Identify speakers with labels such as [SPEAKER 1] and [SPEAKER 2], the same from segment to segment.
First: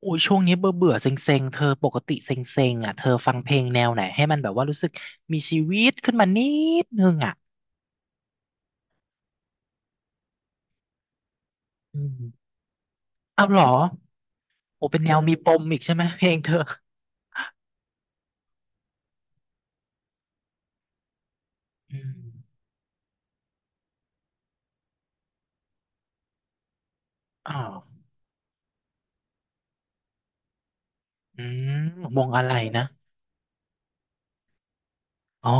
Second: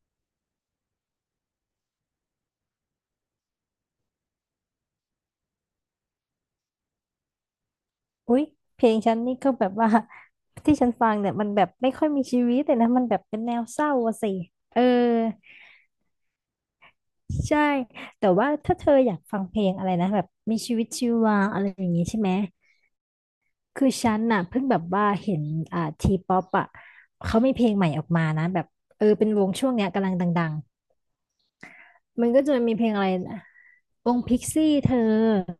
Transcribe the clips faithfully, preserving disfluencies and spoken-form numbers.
[SPEAKER 1] โอ้ยช่วงนี้เบื่อเบื่อเซ็งเซ็งๆเธอปกติเซ็งเซ็งอ่ะเธอฟังเพลงแนวไหนให้มันแบบว่ารู้สึกมีชีวิตขึ้นมานิดนึงอ่ะ
[SPEAKER 2] อุ๊ยเพลงฉันนี่ก็แบบว่า ที่ฉันฟังเนี่ยมันแบบไม่
[SPEAKER 1] อื
[SPEAKER 2] ค่อยมี
[SPEAKER 1] ม
[SPEAKER 2] ชีวิตเลยนะมันแบบเป็น
[SPEAKER 1] เอา
[SPEAKER 2] แน
[SPEAKER 1] เหร
[SPEAKER 2] ว
[SPEAKER 1] อ
[SPEAKER 2] เศร้าอะสิเออ
[SPEAKER 1] โอ้เป็นแนวมีปมอีกใช่ไหมเพลงเธอ
[SPEAKER 2] ใช่แต่ว่าถ้าเธออยากฟังเพลงอะไรนะแบบมีชีวิตชีวาอะไรอย่าง
[SPEAKER 1] อื
[SPEAKER 2] งี้
[SPEAKER 1] ม
[SPEAKER 2] ใช่ไหมคือฉันน่ะเพิ่งแบบว่าเห็นอ่าทีป๊อปอะเขา
[SPEAKER 1] อ๋
[SPEAKER 2] มี
[SPEAKER 1] อ
[SPEAKER 2] เพลงใหม่ออกมานะแบบเออเป็นวงช่วงเนี้ยกำลังดัง
[SPEAKER 1] อืมว
[SPEAKER 2] ๆมั
[SPEAKER 1] ง
[SPEAKER 2] นก็
[SPEAKER 1] อะไร
[SPEAKER 2] จะมี
[SPEAKER 1] นะ
[SPEAKER 2] เพลงอะไรนะวงพิกซี่เธอ
[SPEAKER 1] อ๋อ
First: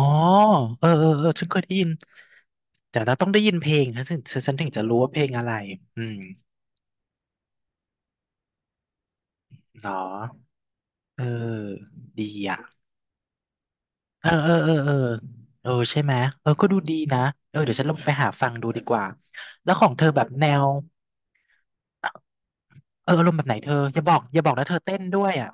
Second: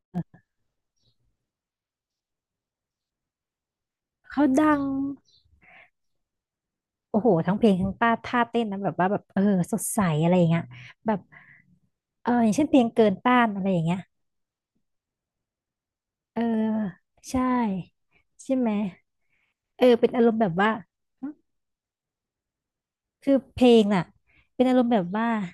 [SPEAKER 1] เออเออเออฉันเคยได้ยินแต่เราต้องได้ยินเพลงนะฉันฉัน
[SPEAKER 2] เขา
[SPEAKER 1] ฉันถึง
[SPEAKER 2] ดั
[SPEAKER 1] จะ
[SPEAKER 2] ง
[SPEAKER 1] รู้ว่าเพลงอะไรอืม
[SPEAKER 2] โอ้โหทั้งเพลงทั้งป้าท่าเต้นนะแบบว่าแบบเออสด
[SPEAKER 1] เหรอ
[SPEAKER 2] ใสอะไรอย่างเงี้ยแบ
[SPEAKER 1] เอ
[SPEAKER 2] บ
[SPEAKER 1] อดี
[SPEAKER 2] เอออย่าง
[SPEAKER 1] อ่ะ
[SPEAKER 2] เช่นเพลงเกินต้านอะไรอย่างเงี้ย
[SPEAKER 1] เออเออเออเออเออใช่ไหม
[SPEAKER 2] เออ
[SPEAKER 1] เออก็ดูดีนะ
[SPEAKER 2] ใช่
[SPEAKER 1] เออเดี๋ยวฉันลองไปหาฟัง
[SPEAKER 2] ใช่
[SPEAKER 1] ดู
[SPEAKER 2] ไหม
[SPEAKER 1] ดีกว่าแล้วข
[SPEAKER 2] เอ
[SPEAKER 1] อง
[SPEAKER 2] อ
[SPEAKER 1] เธอ
[SPEAKER 2] เป็น
[SPEAKER 1] แบ
[SPEAKER 2] อา
[SPEAKER 1] บ
[SPEAKER 2] รมณ์
[SPEAKER 1] แน
[SPEAKER 2] แบบ
[SPEAKER 1] ว
[SPEAKER 2] ว่าหึ
[SPEAKER 1] เอออารม
[SPEAKER 2] คื
[SPEAKER 1] ณ์
[SPEAKER 2] อ
[SPEAKER 1] แบบไหน
[SPEAKER 2] เพ
[SPEAKER 1] เธ
[SPEAKER 2] ล
[SPEAKER 1] อ
[SPEAKER 2] ง
[SPEAKER 1] อย่า
[SPEAKER 2] น่ะ
[SPEAKER 1] บอกอย่าบอก
[SPEAKER 2] เป็
[SPEAKER 1] นะ
[SPEAKER 2] น
[SPEAKER 1] เธ
[SPEAKER 2] อา
[SPEAKER 1] อ
[SPEAKER 2] รมณ์
[SPEAKER 1] เต้
[SPEAKER 2] แบ
[SPEAKER 1] น
[SPEAKER 2] บ
[SPEAKER 1] ด้ว
[SPEAKER 2] ว่า
[SPEAKER 1] ยอ่ะ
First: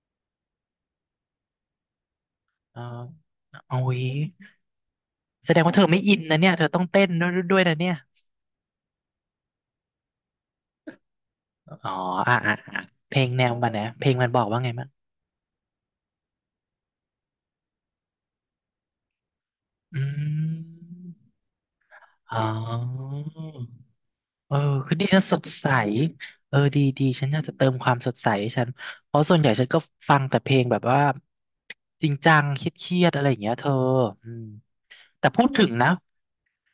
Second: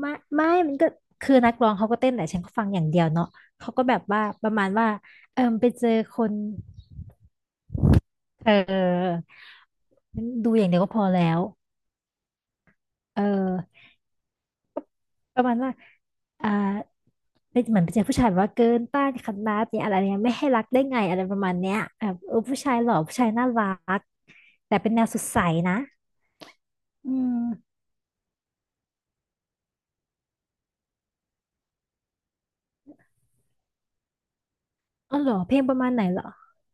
[SPEAKER 2] ไม่ไม่มันก็คือนักร้องเขาก็เต้นแหละฉันก็ฟัง
[SPEAKER 1] เอ
[SPEAKER 2] อ
[SPEAKER 1] อ
[SPEAKER 2] ย่างเดียวเนาะเขา
[SPEAKER 1] โอ้
[SPEAKER 2] ก็แบ
[SPEAKER 1] ย
[SPEAKER 2] บว่าประมาณว่าเออ
[SPEAKER 1] แสดง
[SPEAKER 2] ไป
[SPEAKER 1] ว่าเธ
[SPEAKER 2] เจ
[SPEAKER 1] อ
[SPEAKER 2] อ
[SPEAKER 1] ไม่อิ
[SPEAKER 2] ค
[SPEAKER 1] น
[SPEAKER 2] น
[SPEAKER 1] นะเนี่ยเธอต้องเต้นด้วยด้วยนะเนี่ย
[SPEAKER 2] เออดูอย่างเดียวก็พอแล้ว
[SPEAKER 1] อ๋ออ่ะอ่ะอ่ะเพ
[SPEAKER 2] เอ
[SPEAKER 1] ล
[SPEAKER 2] อ
[SPEAKER 1] งแนวมันนะเพลงมันบอกว่าไงมั้าง
[SPEAKER 2] ประมาณว่าอ่าเป็นเหมือนเป็นผู้ชายแบบว่าเกินต้านคณะเนี่ยอะไร
[SPEAKER 1] อื
[SPEAKER 2] เนี่ยไม่ให้รักได้ไงอะไร
[SPEAKER 1] ม
[SPEAKER 2] ประมาณเนี้ยแบบเอ
[SPEAKER 1] อ๋อ
[SPEAKER 2] อผู้ชายหล่อผู้ชายน่ารัก
[SPEAKER 1] เออ
[SPEAKER 2] แต่เป็
[SPEAKER 1] คื
[SPEAKER 2] น
[SPEAKER 1] อ
[SPEAKER 2] แน
[SPEAKER 1] ดี
[SPEAKER 2] วส
[SPEAKER 1] นะ
[SPEAKER 2] ด
[SPEAKER 1] ส
[SPEAKER 2] ใส
[SPEAKER 1] ดใส
[SPEAKER 2] นะ
[SPEAKER 1] เออดีดี
[SPEAKER 2] อื
[SPEAKER 1] ฉันอยาก
[SPEAKER 2] ม
[SPEAKER 1] จะเติมความสดใสให้ฉันเพราะส่วนใหญ่ฉันก็ฟังแต่เพลงแบบว่าจริงจังเครียดๆอะไรอย่างเงี้ยเธออืม
[SPEAKER 2] อ๋อ
[SPEAKER 1] แต่
[SPEAKER 2] เหรอ
[SPEAKER 1] พูด
[SPEAKER 2] เพลง
[SPEAKER 1] ถึง
[SPEAKER 2] ประ
[SPEAKER 1] นะ
[SPEAKER 2] มาณไหนเหรอ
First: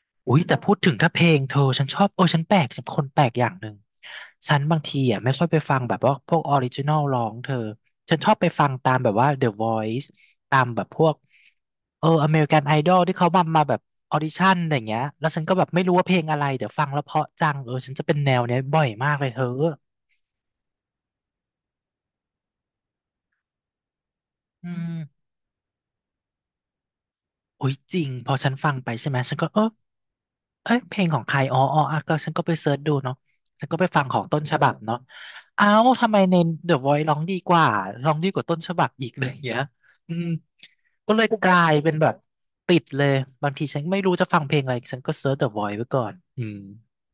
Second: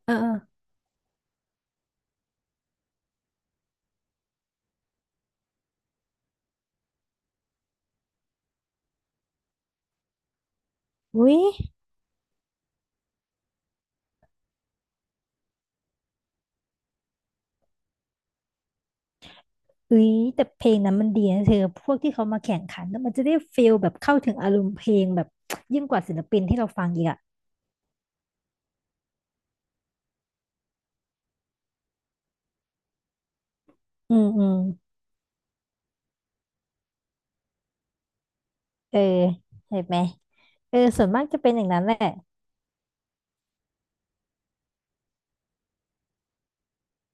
[SPEAKER 2] เออเออ
[SPEAKER 1] อุ้ยแต่พูดถึงถ้าเพลงเธอฉันชอบเออฉันแปลกฉันคนแปลกอย่างหนึ่งฉันบางทีอ่ะไม่ค่อยไปฟังแบบว่าพวกออริจินอลร้องเธอฉันชอบไปฟังตามแบบว่า The Voice ตามแบบพวก
[SPEAKER 2] อุ้ย
[SPEAKER 1] เอออเมริกันไอดอลที่เขามามาแบบออดิชั่นอะไรอย่างเงี้ยแล้วฉันก็แบบไม่รู้ว่าเพลงอะไรเดี๋ยวฟังแล้วเพราะจังเออฉันจะเป็นแนวเนี้ยบ่อยมากเลยเธอ
[SPEAKER 2] อุ้ยแต่เพลงนั้นมันดีนะเธอพวกที่เขามาแข่งขันแล้วมันจะได้ฟีลแบบเข้าถึงอาร
[SPEAKER 1] อื
[SPEAKER 2] มณ์เพ
[SPEAKER 1] ม
[SPEAKER 2] ลงแบบ ยิ่งกว่าศิลปินที่เราฟังอีกอ่ะ
[SPEAKER 1] โอ้ยจริงพอฉันฟังไปใช่ไหมฉันก็เออเอ้ยเพลงของใครอ๋ออ๋ออ่ะก็ฉันก็ไปเสิร์ชดูเนาะฉันก็ไปฟังข
[SPEAKER 2] อื
[SPEAKER 1] อง
[SPEAKER 2] ม
[SPEAKER 1] ต้น
[SPEAKER 2] อื
[SPEAKER 1] ฉ
[SPEAKER 2] ม
[SPEAKER 1] บับเนาะเอ้าทำไมใน The Voice ร้องดีกว่าร้องดีกว่าต้นฉบับ
[SPEAKER 2] เออ
[SPEAKER 1] อีกอะไรอย่างเงี้ย
[SPEAKER 2] เห็นไหม
[SPEAKER 1] อืม
[SPEAKER 2] เออส่วน
[SPEAKER 1] ก็เล
[SPEAKER 2] มาก
[SPEAKER 1] ย
[SPEAKER 2] จะ
[SPEAKER 1] ก
[SPEAKER 2] เป็น
[SPEAKER 1] ลา
[SPEAKER 2] อย่าง
[SPEAKER 1] ย
[SPEAKER 2] นั้น
[SPEAKER 1] เป็
[SPEAKER 2] แห
[SPEAKER 1] น
[SPEAKER 2] ละ
[SPEAKER 1] แบบติดเลยบางทีฉันไม่รู้จะฟังเพลงอะไรฉันก็เสิร์ช The Voice ไว้ก่อนอืม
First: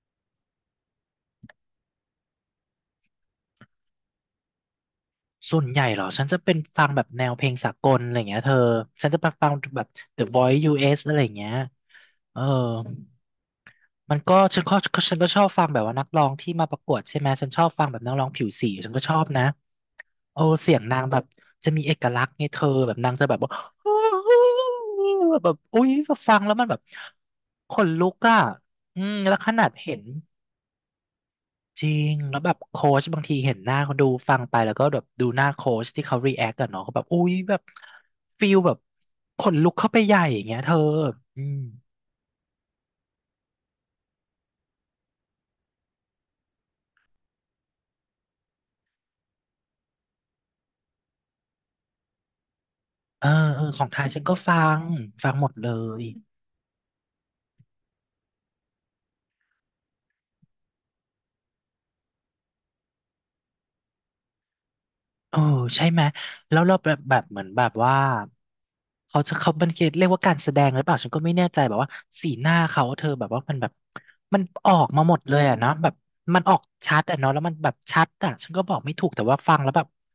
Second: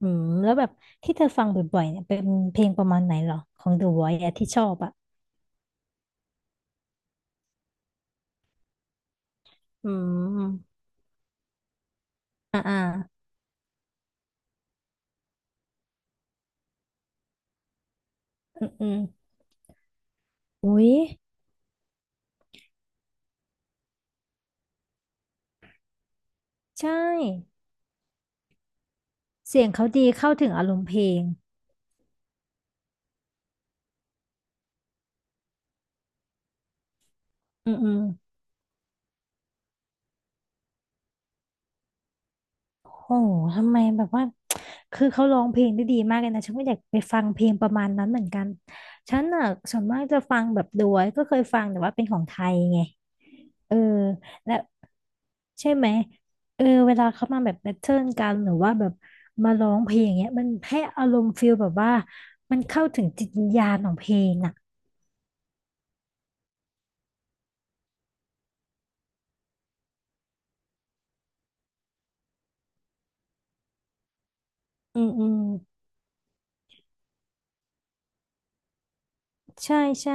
[SPEAKER 2] อืมแล้วแบบที่เธอฟังบ่อยๆเนี่ยเป็นเพลงประมาณไหนเหรอของ The Voice อะที่ชอบอ่ะ
[SPEAKER 1] ส่วนใหญ่เหรอฉันจะเป็นฟังแบบแนวเพลงสากลอะไรอย่างเงี้ยเธอฉันจะไปฟังแบบ
[SPEAKER 2] อื
[SPEAKER 1] The Voice
[SPEAKER 2] ม
[SPEAKER 1] ยู เอส อสอะไรอย่างเงี้ยเออ
[SPEAKER 2] อ่าอ่า
[SPEAKER 1] มันก็ฉันก็ฉันก็ชอบฟังแบบว่านักร้องที่มาประกวดใช่ไหมฉันชอบฟังแบบนักร้องผิว
[SPEAKER 2] อื
[SPEAKER 1] สี
[SPEAKER 2] มอื
[SPEAKER 1] ฉัน
[SPEAKER 2] ม
[SPEAKER 1] ก็ชอบนะโอ้เสีย
[SPEAKER 2] อุ๊
[SPEAKER 1] ง
[SPEAKER 2] ย
[SPEAKER 1] นางแบบจะมีเอกลักษณ์ไงเธอแบบนางจะแบบว่า แบบอุ้ยฟังแล้วมันแบบ
[SPEAKER 2] ใช่
[SPEAKER 1] ขนลุกอ่ะอืมแล้วข
[SPEAKER 2] เสี
[SPEAKER 1] นา
[SPEAKER 2] ยง
[SPEAKER 1] ด
[SPEAKER 2] เขา
[SPEAKER 1] เห็น
[SPEAKER 2] ดีเข้าถึงอารมณ์เพลง
[SPEAKER 1] จริงแล้วแบบโค้ชบางทีเห็นหน้าเขาดูฟังไปแล้วก็แบบดูหน้าโค้ชที่เขารีแอคกันเนาะเขาแบบอุ้ยแบบ
[SPEAKER 2] อืมอืม
[SPEAKER 1] ฟิลแบบขนลุกเข้าไปใหญ่อย่างเงี้ยเธออืม
[SPEAKER 2] โหทำไมแบบว่าคือเขาร้องเพลงได้ดีมากเลยนะฉันก็อยากไปฟังเพลงประมาณนั้นเหมือนกันฉันอ่ะส่วนมากจะฟังแบบด้วยก็เคยฟังแต่ว่าเป็นของไทยไง
[SPEAKER 1] เออเออ
[SPEAKER 2] เออ
[SPEAKER 1] ของไทยฉันก็
[SPEAKER 2] และ
[SPEAKER 1] ฟังฟังหมด
[SPEAKER 2] ใช่
[SPEAKER 1] เล
[SPEAKER 2] ไหม
[SPEAKER 1] ย
[SPEAKER 2] เออเวลาเขามาแบบแบทเทิลกันหรือว่าแบบมาร้องเพลงอย่างเงี้ยมันให้อารมณ์ฟิลแบบว่ามันเข้าถึงจิตวิญญาณของเพลงอ่ะ
[SPEAKER 1] เออใช่ไหมแล้วเราแบบแบบเหมือนแบบว่าเขาจะเขาบันเกตเรียกว่าการแสดงหรือเปล่าฉันก็ไม่แน่ใจแบบว่าสีหน้าเขาเธอแบบว่ามันแบบมันออก
[SPEAKER 2] อื
[SPEAKER 1] มา
[SPEAKER 2] ม
[SPEAKER 1] หมด
[SPEAKER 2] อื
[SPEAKER 1] เล
[SPEAKER 2] ม
[SPEAKER 1] ยอะเนาะแบบมันออกชัดอะเนาะแล้วมันแบบชัดอะฉันก็บอกไม่ถูกแต่ว่าฟังแล้ว
[SPEAKER 2] ใช่
[SPEAKER 1] แบบ
[SPEAKER 2] ใช่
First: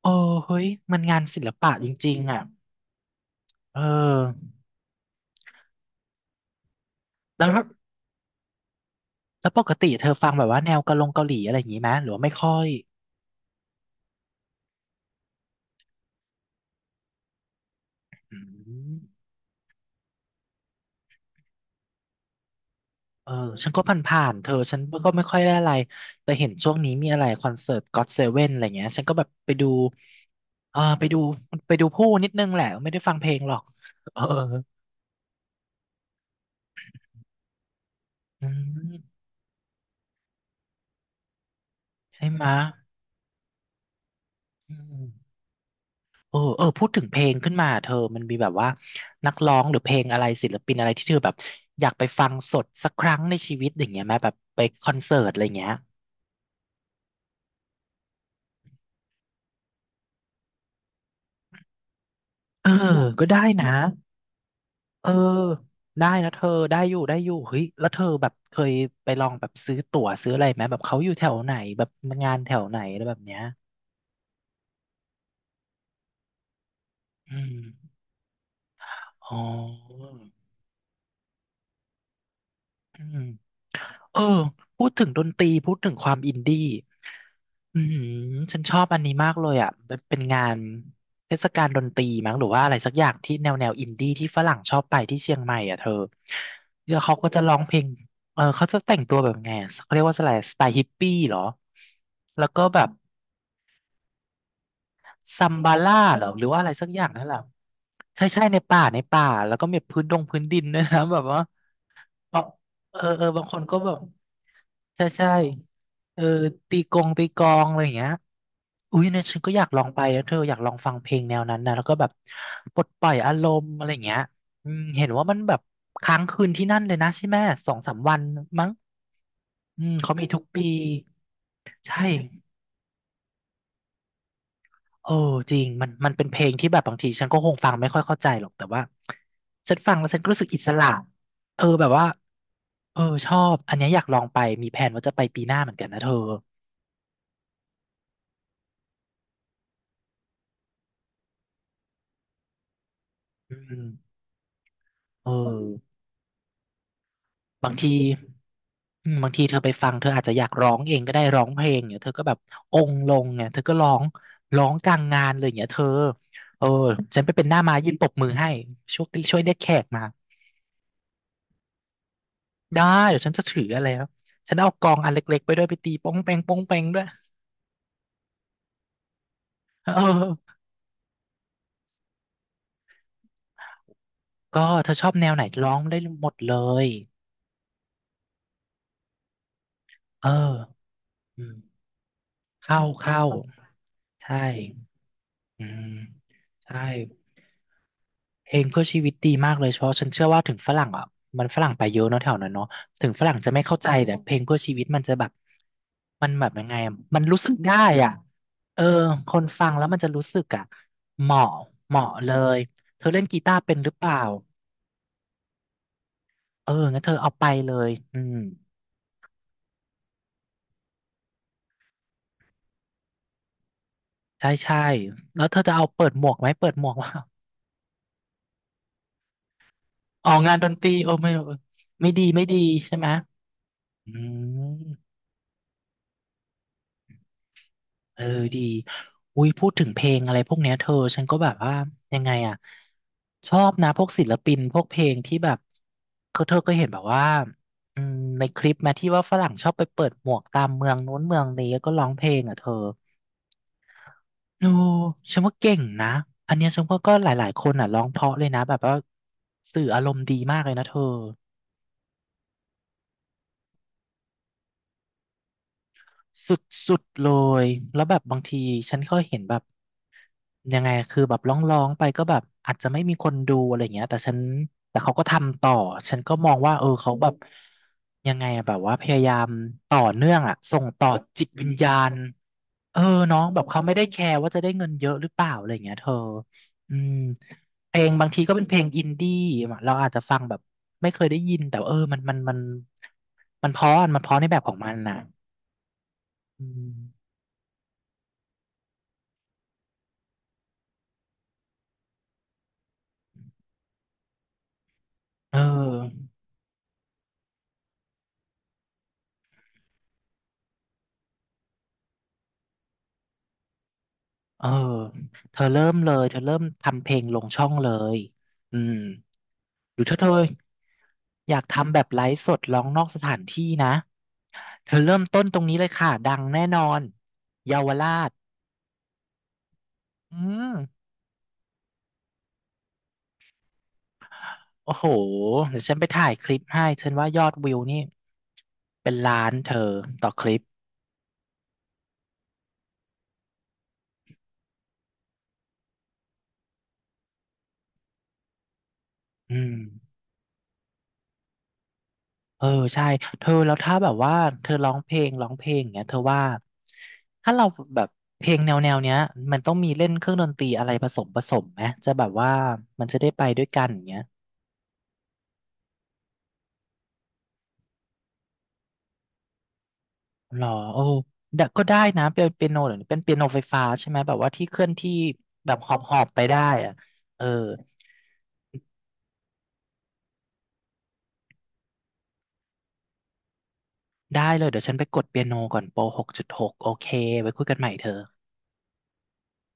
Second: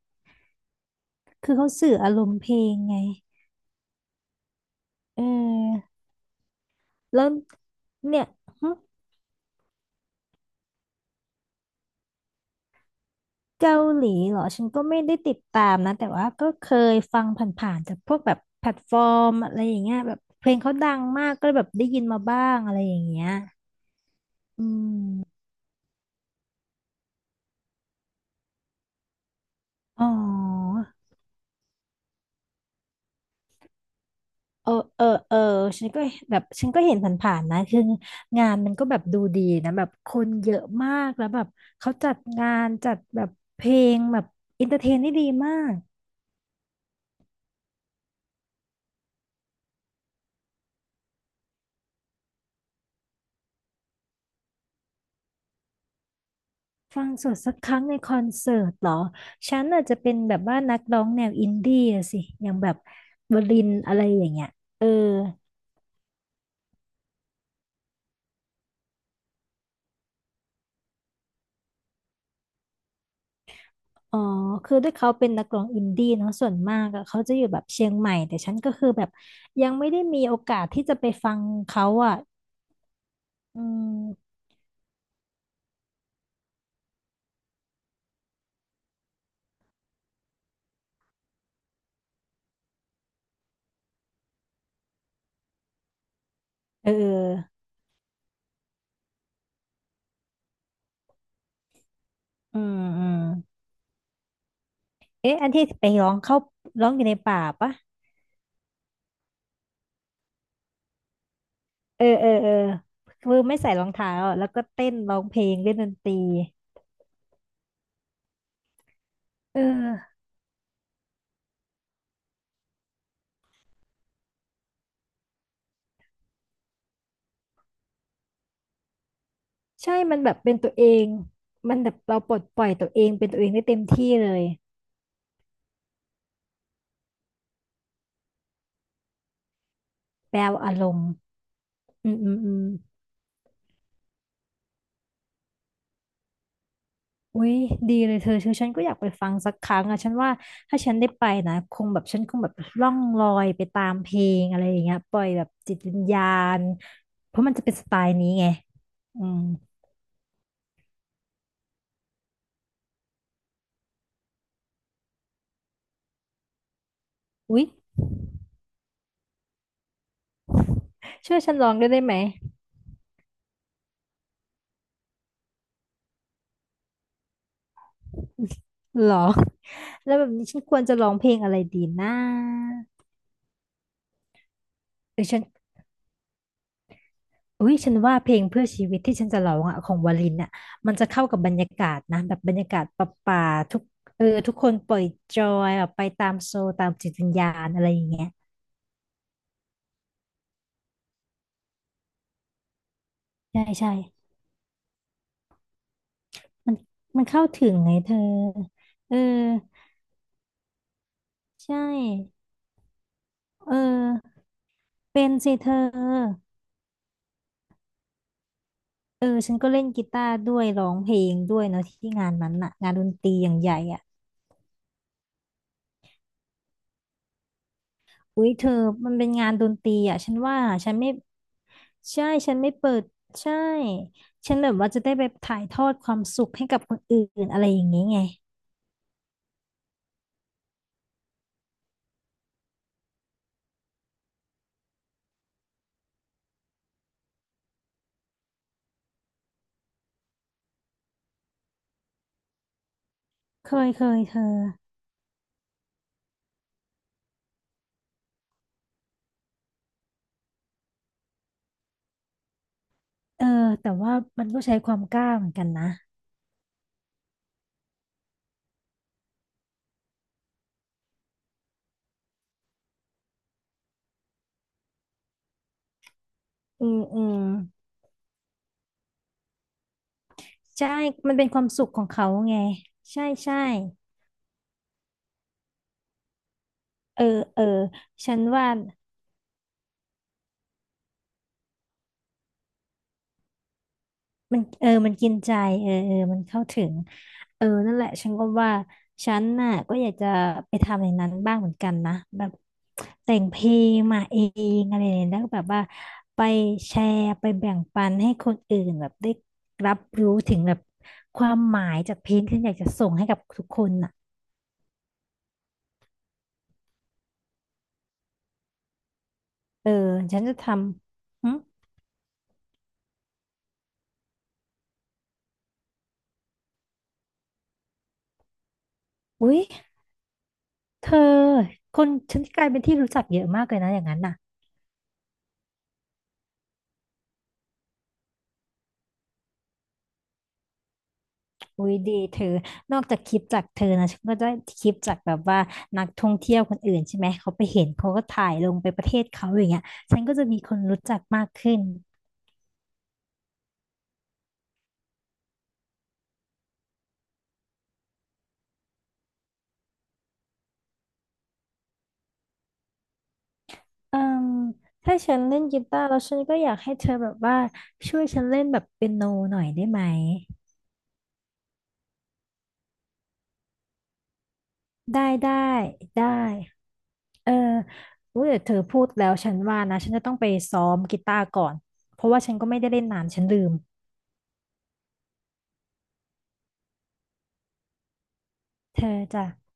[SPEAKER 1] เออเฮ้ยมันงานศิล
[SPEAKER 2] คือเขา
[SPEAKER 1] ปะจ
[SPEAKER 2] สื่ออา
[SPEAKER 1] ริง
[SPEAKER 2] รม
[SPEAKER 1] ๆ
[SPEAKER 2] ณ์
[SPEAKER 1] อะ
[SPEAKER 2] เพลงไง
[SPEAKER 1] เออ
[SPEAKER 2] เออแล้ว
[SPEAKER 1] แล้ว
[SPEAKER 2] เนี่ย
[SPEAKER 1] แล้วปกติเธอฟังแบบว่าแนวกะลงเกาหลีอะไรอย่างนี้ไหมหรือว่าไม่ค่อย
[SPEAKER 2] เกาหลีเหรอฉันก็ไม่ได้ติดตามนะแต่ว่าก็เคยฟังผ่านๆจากพวกแบ
[SPEAKER 1] อื
[SPEAKER 2] บแพลต
[SPEAKER 1] ม
[SPEAKER 2] ฟอร์มอะไรอย่างเงี้ยแบบเพลงเขาดังมากก็เลยแบบได้ยินมาบ้างอะไรอย่างเงี้
[SPEAKER 1] เอ
[SPEAKER 2] ย
[SPEAKER 1] อฉันก็ผ่านๆ เธอ
[SPEAKER 2] อื
[SPEAKER 1] ฉันก็
[SPEAKER 2] ม
[SPEAKER 1] ไม่ค่อยได้อะไรแต่เห็นช่วงนี้มีอะไรคอนเสิร์ตก็ t เซเว่นอะไรเงี้ยฉันก็แบบไปดู
[SPEAKER 2] อ๋อ
[SPEAKER 1] เออไปดูไปดูผู้นิดนึงแหละไม่ได้ฟังเพลงหรอกเออ
[SPEAKER 2] เออเออเออฉันก็แบบฉันก็เห็นผ่านๆนะคือ
[SPEAKER 1] อื
[SPEAKER 2] งานมันก็แบบ
[SPEAKER 1] ม
[SPEAKER 2] ดูดีนะแบบคนเยอะมากแล้วแบบเขาจัด
[SPEAKER 1] ใช่ไห
[SPEAKER 2] งา
[SPEAKER 1] มะ
[SPEAKER 2] นจัดแบบเพลงแบบอิน
[SPEAKER 1] อื
[SPEAKER 2] เตอร์เทน
[SPEAKER 1] ม
[SPEAKER 2] ได้ดีมาก
[SPEAKER 1] เออเออพูดถึงเพลงขึ้นมาเธอมันมีแบบว่านักร้องหรือเพลงอะไรศิลปินอะไรที่เธอแบบอยากไปฟังสดสักครั้งในชีวิตอย่างเงี้ยไหมแบบไปคอนเสิร์ตอะไรเงี้ย
[SPEAKER 2] ฟังสดสักครั้งในคอนเสิร์ตเหรอฉันอาจจะเป็นแบบว่านักร้องแนวอินดี้อะสิอย่าง
[SPEAKER 1] เอ
[SPEAKER 2] แบ
[SPEAKER 1] อ
[SPEAKER 2] บ
[SPEAKER 1] ก็
[SPEAKER 2] ว
[SPEAKER 1] ได้
[SPEAKER 2] ลิ
[SPEAKER 1] นะ
[SPEAKER 2] นอะไรอย่างเงี้ยเออ
[SPEAKER 1] เออได้นะเธอได้อยู่ได้อยู่เฮ้ยแล้วเธอแบบเคยไปลองแบบซื้อตั๋วซื้ออะไรไหมแบบเขาอยู่แถวไหนแบบงานแถวไหนอะไรแบบเนี้ย
[SPEAKER 2] อ๋อคือด้วยเขาเป็นนักร้องอินดี้เนาะส่วนมากอะเขาจะ
[SPEAKER 1] อื
[SPEAKER 2] อยู่
[SPEAKER 1] ม
[SPEAKER 2] แบบเชียงใหม่แต่ฉันก็คือแบบ
[SPEAKER 1] อ๋อ
[SPEAKER 2] ยังไม่ได้มีโอกาสที่จะไปฟังเขาอะ
[SPEAKER 1] อืม
[SPEAKER 2] อื
[SPEAKER 1] เออ
[SPEAKER 2] ม
[SPEAKER 1] พูดถึงดนตรีพูดถึงความอินดี้อืมฉันชอบอันนี้มากเลยอ่ะเป็นเป็นงานเทศกาลดนตรีมั้งหรือว่าอะไรสักอย่างที่แนวแนวอินดี้ที่ฝรั่งชอบไปที่เชียงใหม่อ่ะเธอ
[SPEAKER 2] เออ
[SPEAKER 1] แล้วเขาก็จะร้องเพลงเออเขาจะแต่งตัวแบบไงอะเขาเรียกว่าอะไรสไตล์ฮิปปี้เหรอแล้ว
[SPEAKER 2] อื
[SPEAKER 1] ก็แบ
[SPEAKER 2] ม
[SPEAKER 1] บ
[SPEAKER 2] อืมเอ๊ะ
[SPEAKER 1] ซั
[SPEAKER 2] อัน
[SPEAKER 1] ม
[SPEAKER 2] ที่
[SPEAKER 1] บา
[SPEAKER 2] ไป
[SPEAKER 1] ล่า
[SPEAKER 2] ร้อง
[SPEAKER 1] เหรอ
[SPEAKER 2] เข้า
[SPEAKER 1] หรือว่าอะไรสั
[SPEAKER 2] ร้
[SPEAKER 1] ก
[SPEAKER 2] อง
[SPEAKER 1] อ
[SPEAKER 2] อ
[SPEAKER 1] ย่า
[SPEAKER 2] ยู่
[SPEAKER 1] ง
[SPEAKER 2] ใน
[SPEAKER 1] นั่นแหละ
[SPEAKER 2] ป่าปะ
[SPEAKER 1] ใช่ใช่ในป่าในป่าแล้วก็มีพื้นดงพื้นดินด้วยนะแบบว่า
[SPEAKER 2] เออเออ
[SPEAKER 1] เออ
[SPEAKER 2] เออ
[SPEAKER 1] เออเออ
[SPEAKER 2] คือ
[SPEAKER 1] บางค
[SPEAKER 2] ไม่
[SPEAKER 1] น
[SPEAKER 2] ใส่
[SPEAKER 1] ก็
[SPEAKER 2] รอ
[SPEAKER 1] แบ
[SPEAKER 2] ง
[SPEAKER 1] บ
[SPEAKER 2] เท้าอะแล้วก็เต้น
[SPEAKER 1] ใช่
[SPEAKER 2] ร้อง
[SPEAKER 1] ใช่
[SPEAKER 2] เพลงเล่นดนตรี
[SPEAKER 1] เออตีกงตีกลองอะไรอย่างเงี้ยอุ้ยเนี่ยฉันก็อ
[SPEAKER 2] เอ
[SPEAKER 1] ยากลองไป
[SPEAKER 2] อ
[SPEAKER 1] นะเธออยากลองฟังเพลงแนวนั้นนะแล้วก็แบบปลดปล่อยอารมณ์อะไรอย่างเงี้ยอืมเห็นว่ามันแบบค้างคืนที่นั่นเลยนะใช่ไหมสองสามวันมั้งอืม
[SPEAKER 2] ใช่
[SPEAKER 1] เขา
[SPEAKER 2] มัน
[SPEAKER 1] มี
[SPEAKER 2] แบบ
[SPEAKER 1] ทุก
[SPEAKER 2] เป็น
[SPEAKER 1] ปี
[SPEAKER 2] ตัวเองมันแบบ
[SPEAKER 1] ใช่
[SPEAKER 2] เราปลดปล่อยตัวเองเป็นตัวเองได้เต็มที่เลย
[SPEAKER 1] เออจริงมันมันเป็นเพลงที่แบบบางทีฉันก็คงฟังไม่ค่อยเข้าใจหรอกแต่ว่าฉันฟังแล้วฉันก็
[SPEAKER 2] แป
[SPEAKER 1] รู้
[SPEAKER 2] ล
[SPEAKER 1] สึก
[SPEAKER 2] ว
[SPEAKER 1] อิส
[SPEAKER 2] อาร
[SPEAKER 1] ระ
[SPEAKER 2] มณ์
[SPEAKER 1] เออแบบว่า
[SPEAKER 2] อืมอืมอืม
[SPEAKER 1] เออชอบอันเนี้ยอยากลองไปมีแผนว่าจะไปปีหน้าเหมือนกันนะเธอ
[SPEAKER 2] อุ้ยดีเลยเธอชือฉันก็อยากไปฟังสักครั้งอะฉันว่าถ้าฉันได้ไปนะคงแบบฉันคงแบบล่องลอย
[SPEAKER 1] อื
[SPEAKER 2] ไปตาม
[SPEAKER 1] ม
[SPEAKER 2] เพลงอะไรอย่างเงี้ยปล่อ
[SPEAKER 1] เอ
[SPEAKER 2] ยแบบจิตวิ
[SPEAKER 1] อ
[SPEAKER 2] ญญาณเพราะมันจะ
[SPEAKER 1] บา
[SPEAKER 2] เป็
[SPEAKER 1] ง
[SPEAKER 2] นส
[SPEAKER 1] ที
[SPEAKER 2] ไตล์นี้ไง
[SPEAKER 1] อืม
[SPEAKER 2] อื
[SPEAKER 1] บาง
[SPEAKER 2] ม
[SPEAKER 1] ทีเธอไปฟังเธออาจจะอยากร้องเองก็ได้ร้องเพลงเนี่ยเธอก็แบบองค์ลงเนี่ยเธอก็ร้องร้องกลางงานเลยเนี่ยเธอเออฉันไปเป็นหน้า
[SPEAKER 2] อุ้ย
[SPEAKER 1] ม้ายืนปรบมือให้ช่วยช่วยเรียกแขกมา
[SPEAKER 2] ช่วยฉันร้องด้วยได้ไหม
[SPEAKER 1] ได้เดี๋ยวฉันจะถืออะไรแล้วฉันเอากลองอันเล็กๆไปด้วยไปตีป้องแปงป้องแปงด้วย
[SPEAKER 2] หรอ
[SPEAKER 1] เ
[SPEAKER 2] แล้วแบบนี้
[SPEAKER 1] ออ
[SPEAKER 2] ฉันควรจะร้องเพลงอะไรดีนะ
[SPEAKER 1] ก็เธอชอบ
[SPEAKER 2] หรื
[SPEAKER 1] แน
[SPEAKER 2] อ
[SPEAKER 1] ว
[SPEAKER 2] ฉั
[SPEAKER 1] ไหน
[SPEAKER 2] น
[SPEAKER 1] ร้องได้หมดเลย
[SPEAKER 2] อุ้ยฉันว่าเพลงเพื่อชีวิตที่ฉันจะร้องอ่ะของวลิ
[SPEAKER 1] เออ
[SPEAKER 2] นอ่ะมันจะเข้ากับ
[SPEAKER 1] อื
[SPEAKER 2] บร
[SPEAKER 1] ม
[SPEAKER 2] รยากาศนะแบบบรรยากา
[SPEAKER 1] เข้า
[SPEAKER 2] ศ
[SPEAKER 1] เข้า
[SPEAKER 2] ป่าๆทุกเออ
[SPEAKER 1] ใช่
[SPEAKER 2] ทุกคนปล่อยจอ
[SPEAKER 1] อื
[SPEAKER 2] ย
[SPEAKER 1] ม
[SPEAKER 2] แบบไปตามโซล
[SPEAKER 1] ใช่
[SPEAKER 2] ตามจิตวิญญาณอะไรอย่างเงี้ย
[SPEAKER 1] เพลงเพื่อชีวิตดีมากเลยเพราะฉันเชื่อว่าถึงฝรั่งอ่ะมันฝรั่งไปเยอะเนอะแถวนั้นเนาะถึงฝรั่งจะไม่
[SPEAKER 2] ใช่
[SPEAKER 1] เข้าใจ
[SPEAKER 2] ใช่
[SPEAKER 1] แต่เพลงเพื่อชีวิตมันจะแบบมันแบบยัง
[SPEAKER 2] มั
[SPEAKER 1] ไง
[SPEAKER 2] น
[SPEAKER 1] อะมัน
[SPEAKER 2] มัน
[SPEAKER 1] รู้
[SPEAKER 2] เข้า
[SPEAKER 1] สึก
[SPEAKER 2] ถึ
[SPEAKER 1] ได้
[SPEAKER 2] งไงเธ
[SPEAKER 1] อ่ะ
[SPEAKER 2] อ
[SPEAKER 1] เออ
[SPEAKER 2] เออ
[SPEAKER 1] คนฟังแล้วมันจะรู้สึกอ่ะเหมาะ
[SPEAKER 2] ใช่
[SPEAKER 1] เหมาะเลยเธอเล่นกีตาร์เป็
[SPEAKER 2] เอ
[SPEAKER 1] นหรือเปล่า
[SPEAKER 2] อเป็นสิเธอ
[SPEAKER 1] เอองั้นเธอเอาไปเลยอืม
[SPEAKER 2] เออฉันก็เล่นกีตาร์ด้วยร้องเพลงด้วยเนาะที่งานนั้นน่ะงานดนตรีอย่างใหญ่อ่ะ
[SPEAKER 1] ใช่ใช่แล้วเธอจะเอาเปิดหมวกไหมเปิดหมวกว่า
[SPEAKER 2] อุ๊ยเธอมันเป็นงานดนตรีอ่ะ
[SPEAKER 1] อ
[SPEAKER 2] ฉั
[SPEAKER 1] อ
[SPEAKER 2] น
[SPEAKER 1] กงาน
[SPEAKER 2] ว่า
[SPEAKER 1] ดนตรี
[SPEAKER 2] ฉัน
[SPEAKER 1] โอ
[SPEAKER 2] ไม่
[SPEAKER 1] ไม่อไม่ดี
[SPEAKER 2] ใช่
[SPEAKER 1] ไม่
[SPEAKER 2] ฉั
[SPEAKER 1] ดี
[SPEAKER 2] นไม่เปิ
[SPEAKER 1] ใช่
[SPEAKER 2] ด
[SPEAKER 1] ไหม
[SPEAKER 2] ใช่
[SPEAKER 1] อื
[SPEAKER 2] ฉัน
[SPEAKER 1] ม
[SPEAKER 2] แบบว่าจะได้ไปถ่ายทอดความสุขให้กับคนอื่นอะไรอย่างนี้
[SPEAKER 1] เอ
[SPEAKER 2] ไง
[SPEAKER 1] อดีอุ้ยพูดถึงเพลงอะไรพวกเนี้ยเธอฉันก็แบบว่ายังไงอ่ะชอบนะพวกศิลปินพวกเพลงที่แบบเขาเธอก็เห็นแบบว่าอืมในคลิปแมที่ว่าฝรั่งชอบไปเปิดหมวกตามเมืองนู้นเมืองนี้แล้วก็ร้องเพลงอ่ะเธอ
[SPEAKER 2] เคยเคยเธอ
[SPEAKER 1] โอ้ฉันว่าเก่งนะ อันเนี้ยฉันว่าก็หลายๆ คนอ่ะร้องเพราะเลยนะแบบว่าสื่ออารมณ์ดีมากเลยนะเธอ
[SPEAKER 2] เออแต่ว่ามันก็ใช้ความกล้าเหมือนกันนะ
[SPEAKER 1] สุดๆเลย แล้วแบบบางทีฉันก็เห็นแบบยังไงคือแบบร้องๆไปก็แบบอาจจะไม่มีคนดูอะไรอย่างเงี้ยแต่ฉันแต่เขาก็ทำต่อ ฉันก็มองว่าเอ
[SPEAKER 2] อื
[SPEAKER 1] อ
[SPEAKER 2] ม
[SPEAKER 1] เขา
[SPEAKER 2] อื
[SPEAKER 1] แบบ
[SPEAKER 2] ม
[SPEAKER 1] ยังไงอะแบบว่าพยายามต่อเนื่องอะส่ง
[SPEAKER 2] ใช่
[SPEAKER 1] ต่อ
[SPEAKER 2] มัน
[SPEAKER 1] จิ
[SPEAKER 2] เป็
[SPEAKER 1] ต
[SPEAKER 2] นควา
[SPEAKER 1] วิ
[SPEAKER 2] ม
[SPEAKER 1] ญ
[SPEAKER 2] สุ
[SPEAKER 1] ญา
[SPEAKER 2] ขของ
[SPEAKER 1] ณ
[SPEAKER 2] เขาไง
[SPEAKER 1] เออ
[SPEAKER 2] ใช่
[SPEAKER 1] เน้อง
[SPEAKER 2] ใช่
[SPEAKER 1] แบบเขาไม่ได้แคร์ว่าจะได้เงินเยอะหรือเปล่าอะไรอย่างเงี้ยเธออืม
[SPEAKER 2] เออเออ
[SPEAKER 1] เพลงบาง
[SPEAKER 2] ฉั
[SPEAKER 1] ที
[SPEAKER 2] น
[SPEAKER 1] ก็เป็น
[SPEAKER 2] ว่า
[SPEAKER 1] เพลงอินดี้เราอาจจะฟังแบบไม่เคยได้ยินแต่ว่าเออมันมันมันมันเพราะอะมันเพราะในแบ
[SPEAKER 2] มัน
[SPEAKER 1] บของ
[SPEAKER 2] เออ
[SPEAKER 1] มัน
[SPEAKER 2] มัน
[SPEAKER 1] น่ะ
[SPEAKER 2] กินใจเออเออมันเข้า
[SPEAKER 1] อื
[SPEAKER 2] ถึง
[SPEAKER 1] ม
[SPEAKER 2] เออนั่นแหละฉันก็ว่าฉันน่ะก็อยากจะไปทำอย่างนั้นบ้างเหมือนกันนะแบบแต่งเพลงมาเองอะไรอย่างเงี้ยแล้วก็
[SPEAKER 1] เอ
[SPEAKER 2] แบบว่า
[SPEAKER 1] อ
[SPEAKER 2] ไปแชร์ไปแบ่งปันให้คนอื่นแบบได้รับรู้ถึงแบบความหมายจากเพลงที่อยากจะส่งให้กับทุกคนน่ะ
[SPEAKER 1] เออ เธอเริ่มเลย เธอเริ่มทำเพลงลงช่องเลยอืม
[SPEAKER 2] เออ
[SPEAKER 1] หรือถ้าเธอ
[SPEAKER 2] ฉันจะทำหึ
[SPEAKER 1] อยากทำแบบไลฟ์สดร้องนอกสถานที่นะ เธอเริ่มต้นตรงนี้เลยค่ะ ดังแน่นอนเยาวราช
[SPEAKER 2] อุ๊ย
[SPEAKER 1] อืม
[SPEAKER 2] เธอคนฉันกลายเป็นที่รู้จักเยอะมากเลยนะอย่างนั้นน่ะ
[SPEAKER 1] โอ้โหเดี๋ยวฉันไปถ่ายคลิปให้ฉันว่ายอดวิวนี่เป็นล้านเธอต่อคลิป
[SPEAKER 2] อุ้ยดีเธอนอกจากคลิปจากเธอนะฉันก็ได้คลิปจากแบบว่านักท่องเที่ยวคนอื่นใช่ไหมเขาไปเห็นเขาก็ถ่ายลงไปประเทศเขา
[SPEAKER 1] อื
[SPEAKER 2] อย่าง
[SPEAKER 1] ม
[SPEAKER 2] เงี้ยฉันก็จะมีคนรู้จักมากขึ้น
[SPEAKER 1] เออใช่เธอแล้วถ้าแบบว่าเธอร้องเพลงร้องเพลงอย่างเงี้ยเธอว่าถ้าเราแบบเพลงแนวแนวเนี้ยมันต้องมีเล่นเครื่องดนตรีอะไรผสมผสมไหมจะแบบว่ามันจะได้ไปด้วยกันอย่างเงี้
[SPEAKER 2] เอ่
[SPEAKER 1] ย
[SPEAKER 2] มถ้าฉันเล่นกีตาร์แล้วฉันก็อยากให้เธอแบบว่าช่วยฉันเล่นแบบเปียโนหน่อยได้ไหม
[SPEAKER 1] หรอโอ้ดะก็ได้นะเป็นเปียโนหรือเป็นเปียโนไฟฟ้าใช่ไหมแบบว่าที่เคลื่อนที่
[SPEAKER 2] ได้ได้
[SPEAKER 1] แบบหอบหอบ
[SPEAKER 2] ได้
[SPEAKER 1] ไปได้อะเออ
[SPEAKER 2] เอออุ้ยเดี๋ยวเธอพูดแล้วฉันว่านะฉันจะต้องไปซ้อมกีตาร์ก่อนเพราะว่าฉันก็ไม่ได้เล่นนานฉันลืม
[SPEAKER 1] ได้เลยเดี๋ยวฉันไปกดเปียโนก่อนโปรหกจุดหกโอเคไว้คุยกันใหม่เธอ
[SPEAKER 2] เธอจ้ะ